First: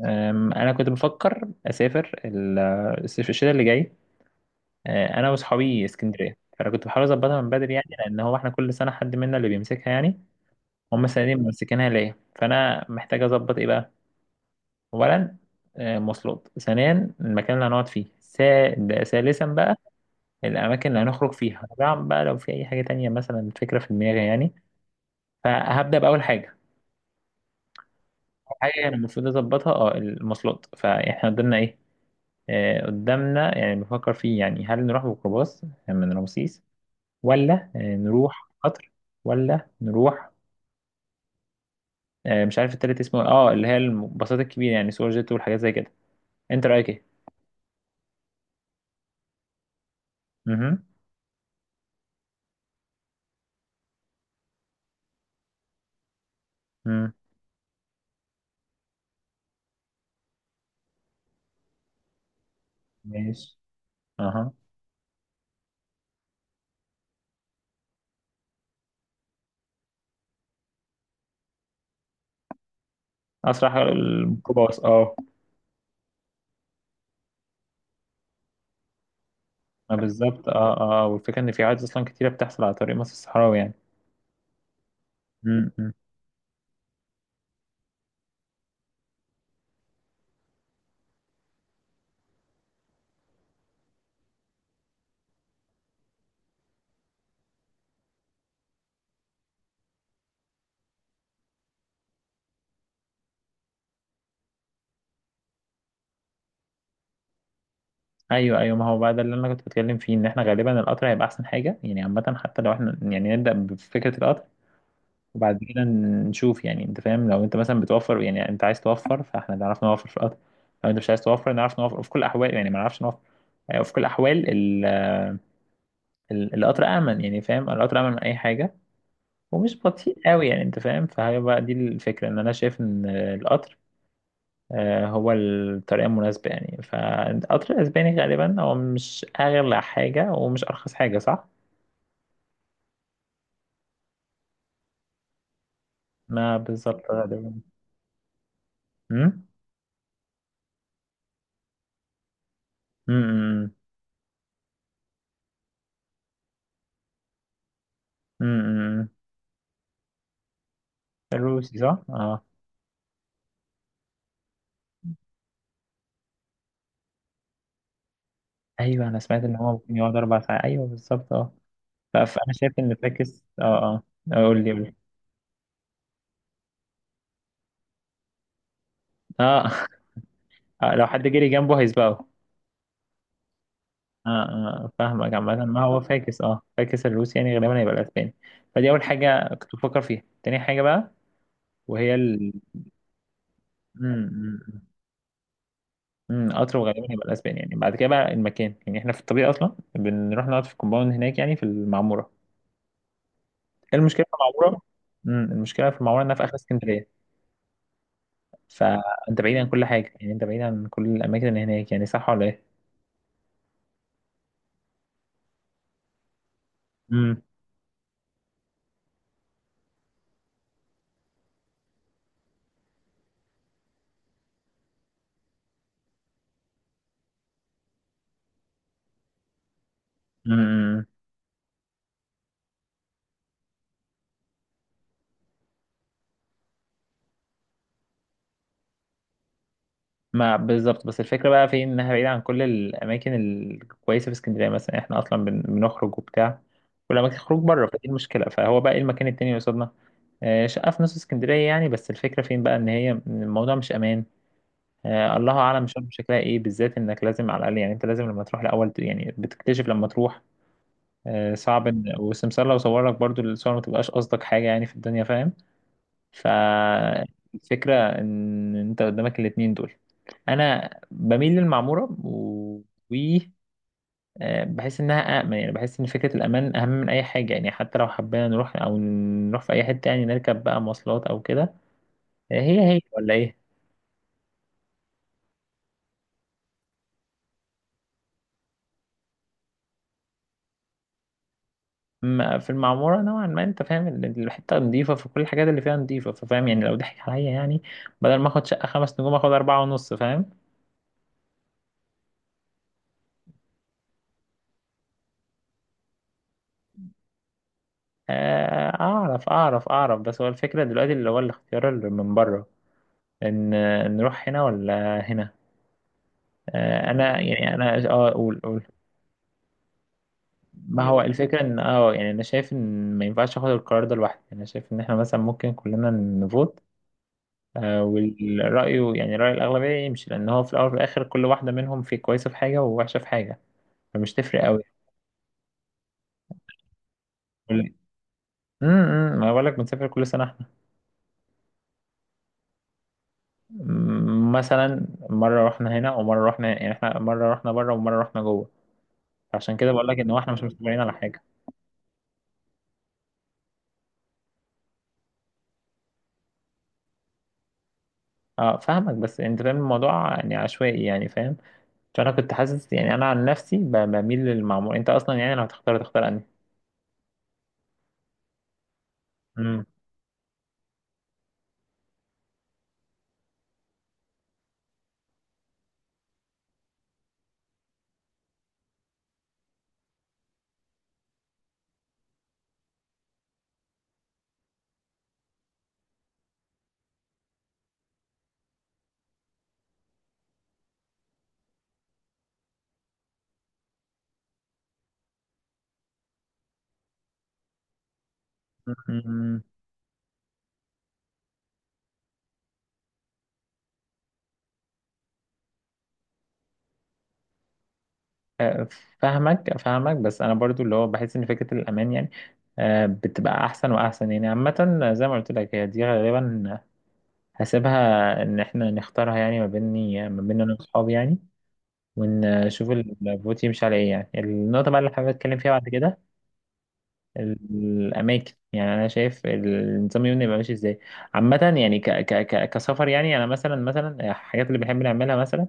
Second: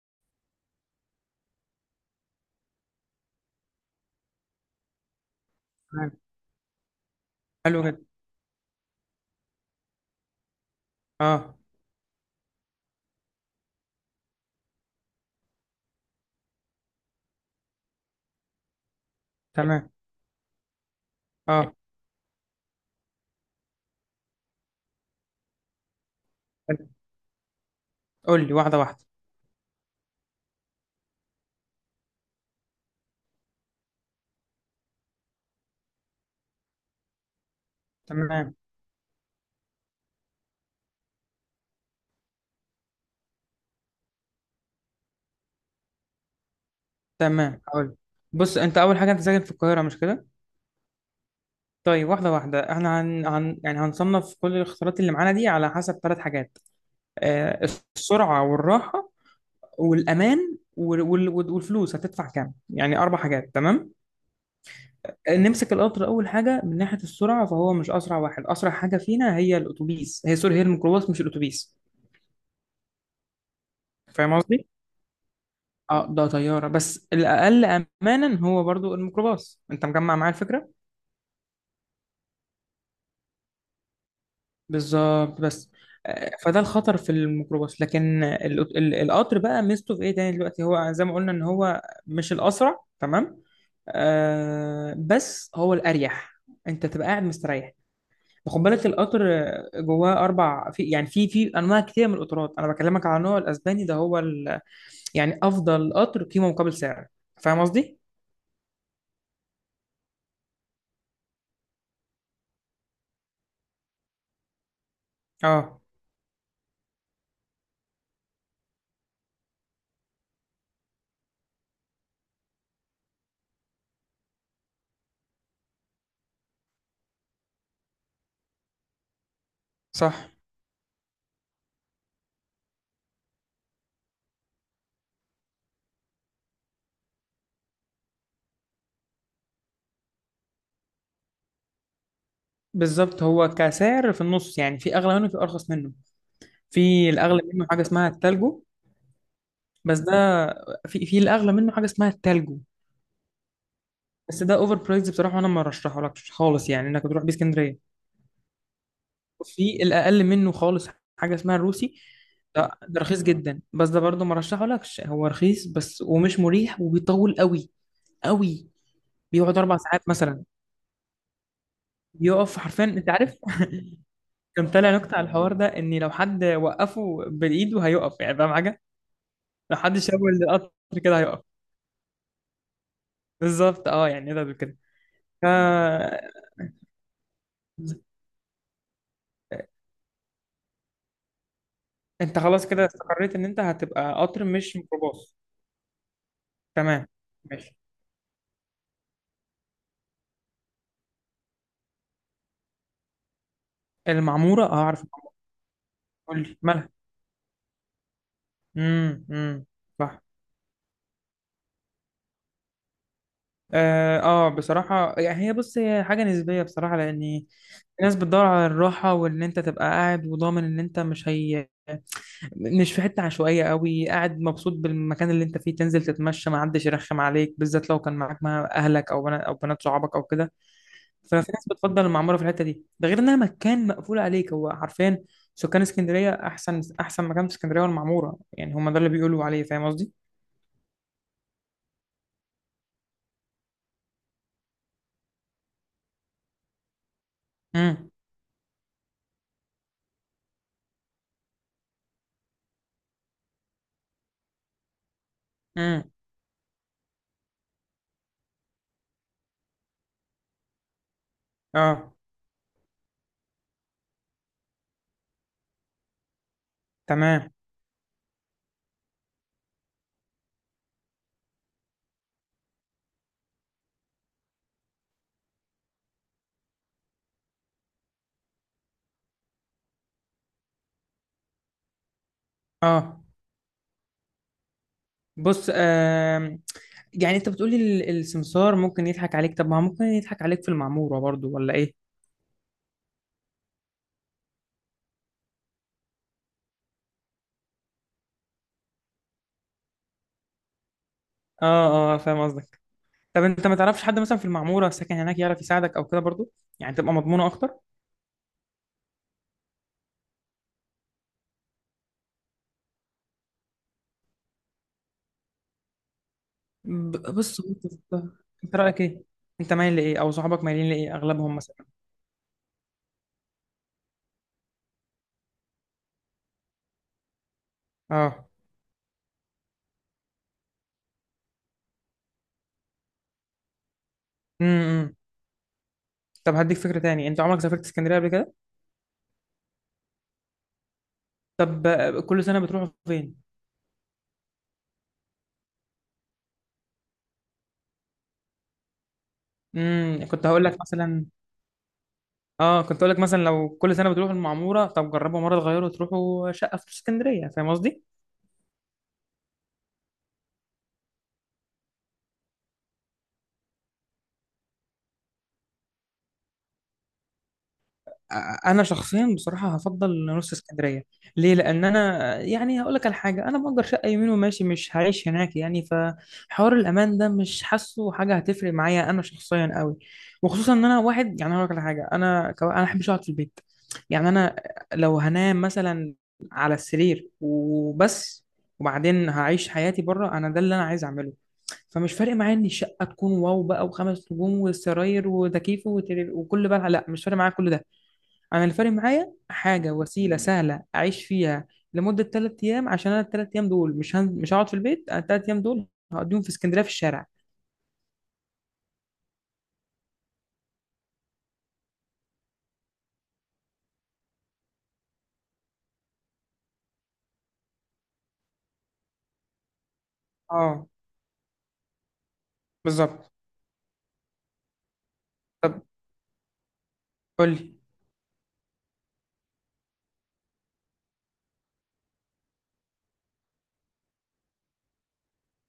انا كنت بفكر اسافر الصيف الشتاء اللي جاي. انا واصحابي تمام. اسكندريه، فانا كنت بحاول اظبطها من بدري، حلو يعني جدا. لان هو احنا كل سنه حد منا اللي بيمسكها يعني. هم السنه دي اه، ممسكينها ليا، فانا محتاج اظبط ايه بقى. اولا مواصلات، ثانيا المكان اللي هنقعد فيه، ثالثا بقى تمام. الاماكن اللي هنخرج فيها، اه، رابعا بقى لو في اي حاجه تانية، مثلا فكره في دماغي يعني. فهبدا باول حاجه. حلو. قول لي أول واحده حاجه انا واحده. المفروض اظبطها المواصلات، فاحنا قدامنا ايه؟ قدامنا يعني بفكر فيه، يعني هل نروح بميكروباص من رمسيس، ولا نروح تمام، قطر، ولا نروح، مش عارف التالت اسمه، اللي هي الباصات الكبيرة، يعني سوبر جيت والحاجات زي كده. انت رأيك ايه؟ تمام، هقول، بص، انت اول حاجه، انت ساكن في القاهره مش كده؟ اها. طيب، واحده واحده. احنا يعني هنصنف كل الاختيارات اللي معانا دي على حسب ثلاث حاجات. أمم. آه، السرعه والراحه والامان والفلوس هتدفع كام؟ يعني اربع حاجات. ماشي. تمام؟ اها. نمسك القطر اول حاجه. من ناحيه السرعه، فهو مش اسرع واحد. اسرع حاجه فينا هي الاتوبيس، هي، سوري، هي الميكروباص مش الاتوبيس. اسرع فاهم قصدي؟ الميكروباص، اه. اه، ده طيارة بس الأقل أمانا هو برضو الميكروباص. أنت ما مجمع معايا بالظبط، الفكرة؟ اه، اه، والفكرة ان في حوادث اصلا كتيرة بتحصل على طريق مصر الصحراوي يعني. بالظبط. بس أمم، أمم. فده الخطر في الميكروباص، لكن القطر بقى ميزته في إيه تاني دلوقتي؟ هو زي ما قلنا إن هو مش الأسرع، تمام؟ آه، بس هو الأريح. أنت تبقى قاعد مستريح. خد بالك، القطر جواه أربع في يعني في في أنواع كتير من القطارات. أنا بكلمك على النوع الأسباني، يعني أفضل قطر قيمة مقابل سعر. فاهم قصدي؟ ايوه، ايوه. ما هو بقى ده اللي انا كنت بتكلم فيه ان احنا غالبا القطر هيبقى احسن حاجة، يعني عامة حتى لو احنا يعني نبدأ بفكرة القطر. وبعد اه، كده نشوف، يعني انت فاهم، لو انت مثلا بتوفر، يعني انت عايز توفر، فاحنا نعرف نوفر في القطر. لو انت مش عايز توفر نعرف نوفر في كل الاحوال، يعني ما نعرفش نوفر. يعني في كل الاحوال القطر امن، يعني فاهم، القطر امن من اي حاجه. ومش بطيء صح. قوي، يعني انت فاهم، فهي بقى دي الفكره ان انا شايف ان القطر هو الطريقه المناسبه، يعني فالقطر الاسباني غالبا هو مش اغلى حاجه ومش ارخص حاجه، صح. بالظبط، هو كسعر في النص، يعني في اغلى منه، في ارخص منه. ما بالظبط في الاغلى غالبا. منه حاجه اسمها التالجو امم، بس ده في الاغلى منه حاجه اسمها التالجو. امم، بس ده اوفر برايز بصراحه، وانا ما رشحهولكش خالص يعني انك تروح بيه اسكندريه. امم. في الاقل منه خالص حاجه اسمها الروسي الروسي. صح، اه. ده رخيص جدا. بس ده برضه ما رشحهولكش، هو رخيص بس ومش مريح وبيطول قوي قوي. ايوه، انا سمعت ان بيقعد هو اربع ممكن ساعات يقعد اربع مثلا. ساعات ايوه بالظبط، اه. فانا بيقف شايف حرفيا، ان انت عارف؟ فاكس، اه، اه، قول كان لي، قول طالع لي، نكته على الحوار ده، ان لو حد وقفه بالايد وهيقف، يعني فاهم؟ اه. لو حد شاور القطر لو كده حد هيقف. جري جنبه هيسبقه. بالظبط، اه. اه، يعني إيه ده كده؟ اه، فاهمك ف... عامة، ما هو فاكس الروسي يعني غالبا هيبقى الاسباني. فدي اول حاجة كنت بفكر فيها. تاني حاجة بقى وهي انت ال خلاص كده استقريت ان انت هتبقى قطر امم مش ميكروباص. اطرو غالبا تمام. هيبقى الاسباني، يعني ماشي. بعد كده بقى المكان، يعني احنا في الطبيعي اصلا بنروح نقعد في الكومباوند هناك يعني في المعمورة. إيه المشكلة في المعمورة؟ المعمورة؟ اه، عارف المعمورة. المشكلة في المعمورة انها قول في اخر لي مالها. اسكندرية. فانت امم، بعيد امم. عن كل حاجه، صح، يعني انت بعيد عن كل الاماكن اللي هناك، يعني صح ولا ايه؟ اه. بصراحة يعني هي، بص، هي حاجة نسبية بصراحة، امم، لأن الناس بتدور على الراحة، وإن أنت تبقى قاعد وضامن إن أنت مش، هي مش في حتة عشوائية قوي، قاعد مبسوط بالمكان اللي انت فيه، تنزل تتمشى ما حدش يرخم عليك، بالذات لو كان معاك مع اهلك او بنات او بنات صحابك او كده. امم. ففي ناس بتفضل المعمورة في الحتة دي. ده غير انها مكان مقفول عليك. هو حرفيا سكان اسكندرية احسن احسن مكان في اسكندرية والمعمورة، يعني هم ده اللي بيقولوا عليه. فاهم قصدي؟ ما بالظبط، بس الفكره بقى في انها بعيده عن كل الاماكن الكويسه في اسكندريه، مثلا احنا اصلا بنخرج وبتاع. والاماكن خروج بره، فدي امم، المشكله. فهو بقى ايه المكان التاني اللي قصادنا؟ شقه في نص اسكندريه، يعني بس الفكره فين بقى ان هي الموضوع مش امان. الله اعلم شرم امم. شكلها ايه، بالذات انك لازم على الاقل، يعني انت لازم لما تروح الاول، يعني بتكتشف لما تروح. صعب اه، ان، والسمسار لو صور لك برضو الصور ما تبقاش قصدك حاجه يعني في الدنيا، فاهم. تمام. فالفكرة إن أنت قدامك الاتنين دول. أنا بميل للمعمورة و- بحس إنها أأمن، يعني بحس إن فكرة الأمان أهم من أي حاجة، يعني حتى لو حبينا نروح أو نروح في أي حتة يعني نركب بقى مواصلات أو كده. هي هي اه، ولا إيه؟ بص. يعني انت بتقولي السمسار ممكن يضحك عليك؟ طب ما هو ممكن يضحك عليك في المعمورة برضو، ولا ايه؟ أما في المعمورة نوعا ما أنت فاهم الحتة نضيفة، فكل الحاجات اللي فيها نضيفة، ففاهم يعني لو ضحك عليا يعني بدل ما آخد شقة خمس نجوم آخد أربعة ونص، فاهم؟ اه، اه، فاهم قصدك. طب انت ما تعرفش حد مثلا في المعموره ساكن هناك يعرف يساعدك او كده برضو؟ يعني تبقى مضمونه اكتر. أعرف أعرف أعرف، بس هو الفكرة دلوقتي اللي هو الاختيار اللي من بره ان نروح هنا ولا هنا؟ انا بص، هو يعني انت انا اقول، انت اقول. رايك ايه؟ انت مايل لايه او صحابك مايلين ما لايه هو اغلبهم الفكره ان مثلا؟ يعني انا شايف ان ما ينفعش اخد القرار ده لوحدي، انا شايف ان احنا مثلا ممكن كلنا نفوت. اه، والرأي يعني رأي الأغلبية يمشي، لأن هو في الأول وفي الآخر كل واحدة منهم في كويسة في حاجة ووحشة في حاجة. فمش تفرق أوي. امم. طب هديك فكره تاني، انت عمرك سافرت كل- اسكندريه قبل كده؟ إمم. ما بقولك بنسافر كل سنة احنا. طب كل سنه بتروحوا فين؟ مثلا مرة رحنا هنا ومرة رحنا، يعني احنا مرة رحنا بره ومرة رحنا جوه. عشان كده بقولك امم، إن هو احنا مش مستمرين على حاجة. كنت هقول لك مثلا، لو كل سنه بتروحوا المعموره، طب جربوا مره تغيروا تروحوا شقه في اسكندريه. فاهم قصدي؟ اه، فاهمك، بس انت فاهم الموضوع يعني عشوائي، يعني فاهم. عشان انا كنت حاسس يعني انا عن نفسي بميل للمعمول. انت اصلا يعني لو هتختار تختار انهي؟ انا شخصيا بصراحه مم. هفضل نص اسكندريه. ليه؟ لان انا، يعني هقول لك على حاجه، انا مأجر شقه يمين وماشي مش هعيش هناك يعني، فحوار الامان ده مش حاسه حاجه هتفرق معايا انا شخصيا قوي. وخصوصا ان انا واحد، يعني هقول لك على حاجه، انا انا احبش اقعد في البيت. يعني انا، لو هنام مثلا على السرير وبس، وبعدين هعيش حياتي بره، انا ده اللي انا عايز اعمله. فمش فارق معايا ان الشقه تكون واو بقى وخمس نجوم والسراير وتكييف وكل بقى، لا، مش فارق معايا كل ده. انا الفرق معايا مم. حاجه وسيله سهله اعيش فيها لمده 3 ايام، عشان انا الثلاث ايام دول مش هقعد في البيت. انا الثلاث ايام دول هقضيهم في اسكندريه في الشارع. فاهمك، فاهمك. بس انا برضو اللي هو بحس ان فكرة الامان يعني بتبقى احسن واحسن، يعني عامة زي ما قلت لك هي دي غالبا. هسيبها ان احنا نختارها، يعني ما بيني ما بين انا اه، واصحابي يعني. ونشوف بالظبط. الفوت يمشي على ايه. يعني النقطة بقى اللي حابب اتكلم فيها طب بعد كده قول لي. الاماكن، يعني انا شايف النظام اليومي يبقى ماشي ازاي. عامه يعني ك ك ك كسفر، يعني انا مثلا، مثلا الحاجات اللي بنحب نعملها مثلا.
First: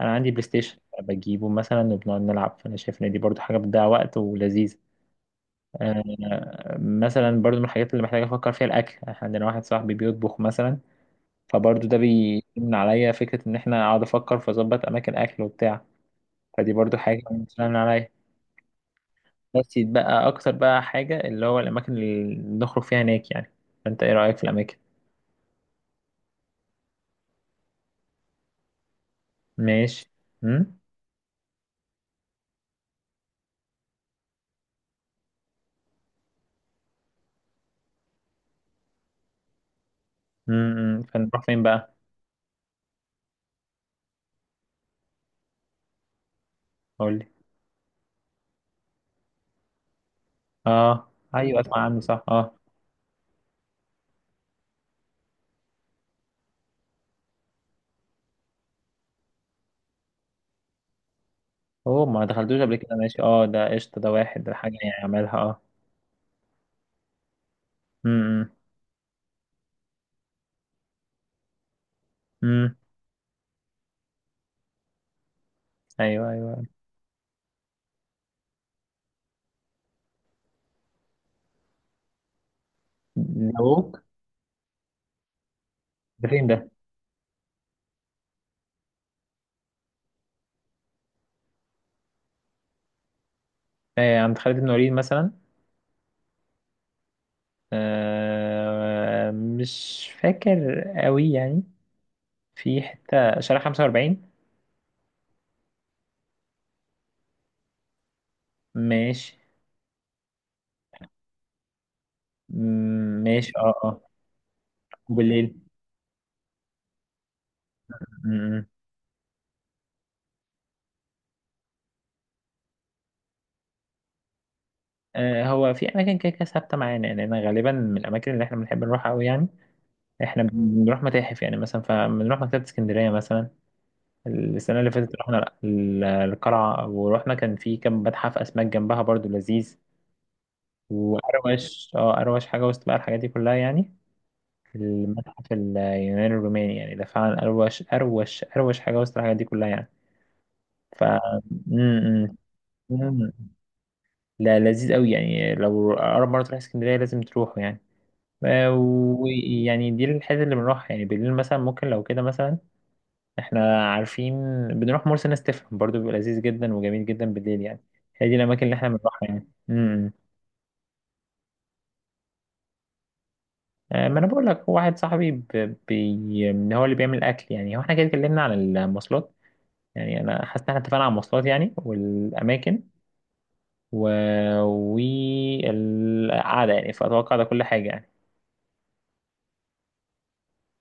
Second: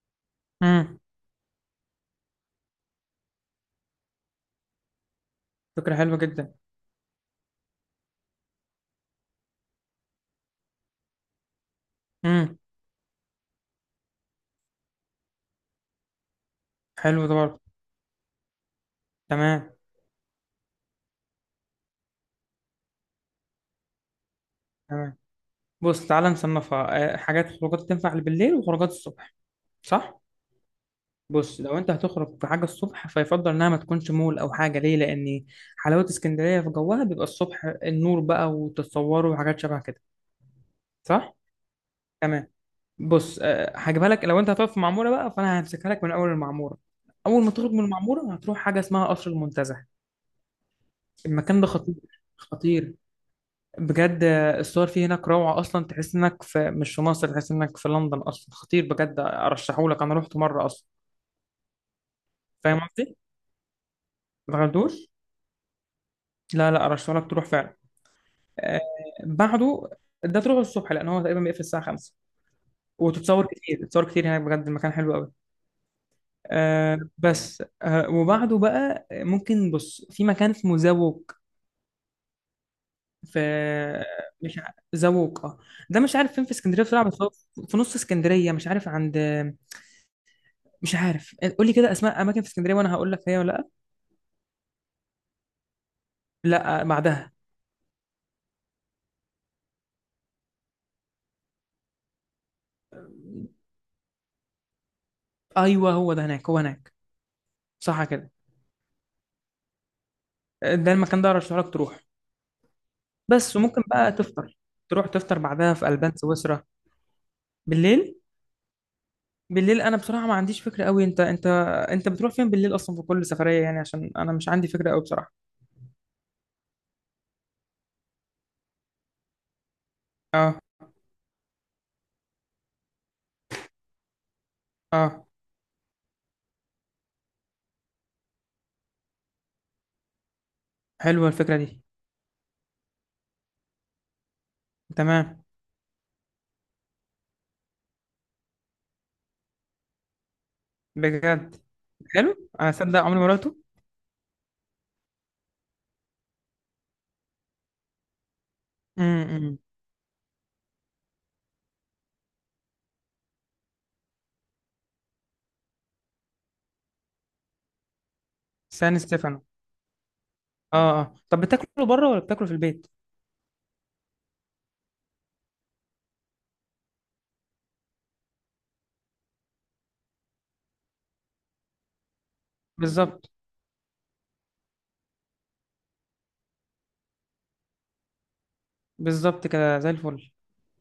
انا عندي بلاي ستيشن امم. بجيبه مثلا وبنقعد نلعب، فانا شايف ان دي برضو حاجه بتضيع وقت ولذيذه. فكره حلوه جدا. مثلا برضو من الحاجات اللي محتاجه افكر فيها الاكل، احنا عندنا واحد صاحبي بيطبخ مثلا. فبرضو ده امم. بيمنع عليا فكره ان احنا اقعد افكر فاظبط اماكن اكل وبتاع. فدي برضو حاجه حلو ده برضه. بتسهل عليا. تمام. بس يتبقى اكتر بقى حاجة اللي هو الاماكن اللي نخرج فيها هناك يعني. فانت ايه رأيك في الاماكن؟ تمام، بص تعالى نصنفها حاجات، خروجات تنفع بالليل وخروجات الصبح. ماشي. صح. امم، بص، لو انت هتخرج في حاجه الصبح، فيفضل انها ما تكونش مول او حاجه. ليه؟ لان حلاوه اسكندريه في جوها بيبقى الصبح، النور بقى وتتصوروا وحاجات شبه كده. امم. صح. فنروح فين بقى؟ تمام، بص هجيبها لك. لو انت هتقف في معموره بقى، فانا همسكها لك من اول المعموره. قول لي. اول ما تخرج من المعموره هتروح حاجه اسمها قصر المنتزه. اه، ايوه، المكان ده اسمع خطير. عنه صح، اه. خطير بجد. الصور فيه هناك روعه اصلا، تحس انك في، مش في مصر، تحس انك في لندن اصلا. خطير بجد، ارشحه لك، انا رحت مره اصلا. هو ما دخلتوش قبل فاهم كده، قصدي؟ ماشي، اه. ده قشطة. ده واحد ده ما حاجة غلطوش. يعني عملها، اه. لا، لا، ارشحه لك تروح فعلا. امم، آه، بعده ده تروح الصبح، لان هو تقريبا بيقفل الساعه 5. امم، وتتصور كتير، تتصور كتير هناك بجد، المكان حلو قوي. ايوه، ايوه. آه، بس آه، وبعده بقى ممكن، بص، في مكان اسمه زوق. نوك. في مش ع- زوق، اه. ده مش ده عارف فين فين في ده؟ اسكندريه بصراحه، بس هو في نص اسكندريه. مش عارف عند، مش عارف، قول لي كده اسماء اماكن في اسكندريه وانا هقول لك هي ولا لا. آه، عند خالد بن وليد مثلا. لا، بعدها. آه، مش فاكر قوي يعني، في حتة شارع 45. ايوه، هو ده هناك، هو هناك. صح كده. ماشي. ده المكان ده ارشح لك تروح. مم، ماشي. بس اه، وممكن آه. بقى تفطر وبالليل. بعدها في البان سويسرا. بالليل؟ م- بالليل انا بصراحه ما عنديش فكره قوي. انت بتروح فين بالليل اصلا في كل سفريه يعني؟ عشان انا مش عندي فكره قوي بصراحه. هو في اماكن كده كده ثابته معانا، يعني انا غالبا من الاماكن اللي احنا بنحب نروحها قوي يعني. احنا اه، بنروح متاحف يعني مثلا، فبنروح مكتبه اسكندريه مثلا. السنه اللي فاتت اه، رحنا القلعه، ورحنا كان في كم متحف اسماك جنبها برضو لذيذ. حلوه الفكره دي. واروش اه اروش حاجه وسط بقى الحاجات دي كلها يعني. تمام المتحف اليوناني الروماني، يعني ده فعلا اروش اروش اروش حاجه وسط الحاجات دي كلها يعني. ف بجد. م- م- حلو، انا صدق عمري ما م- رحته. لا، لذيذ قوي يعني. لو اقرب مره تروح اسكندريه لازم تروحوا يعني. آه، امم. ويعني دي الحتة اللي بنروح، يعني بالليل مثلا ممكن لو كده مثلا. احنا عارفين. بنروح مرسى نستفهم، برضو بيبقى لذيذ جدا وجميل جدا بالليل يعني. هي دي الأماكن اللي احنا سان بنروحها ستيفانو. يعني. امم، اه، اه، طب بتاكلوا بره ولا بتاكلوا في البيت؟ ما انا بقول لك واحد صاحبي هو اللي بيعمل اكل. يعني هو احنا كده اتكلمنا عن المواصلات، يعني انا حاسس ان احنا اتفقنا على المواصلات يعني والاماكن بالظبط. و... والقعده، يعني فاتوقع ده كل حاجه يعني. بالظبط كده زي الفل.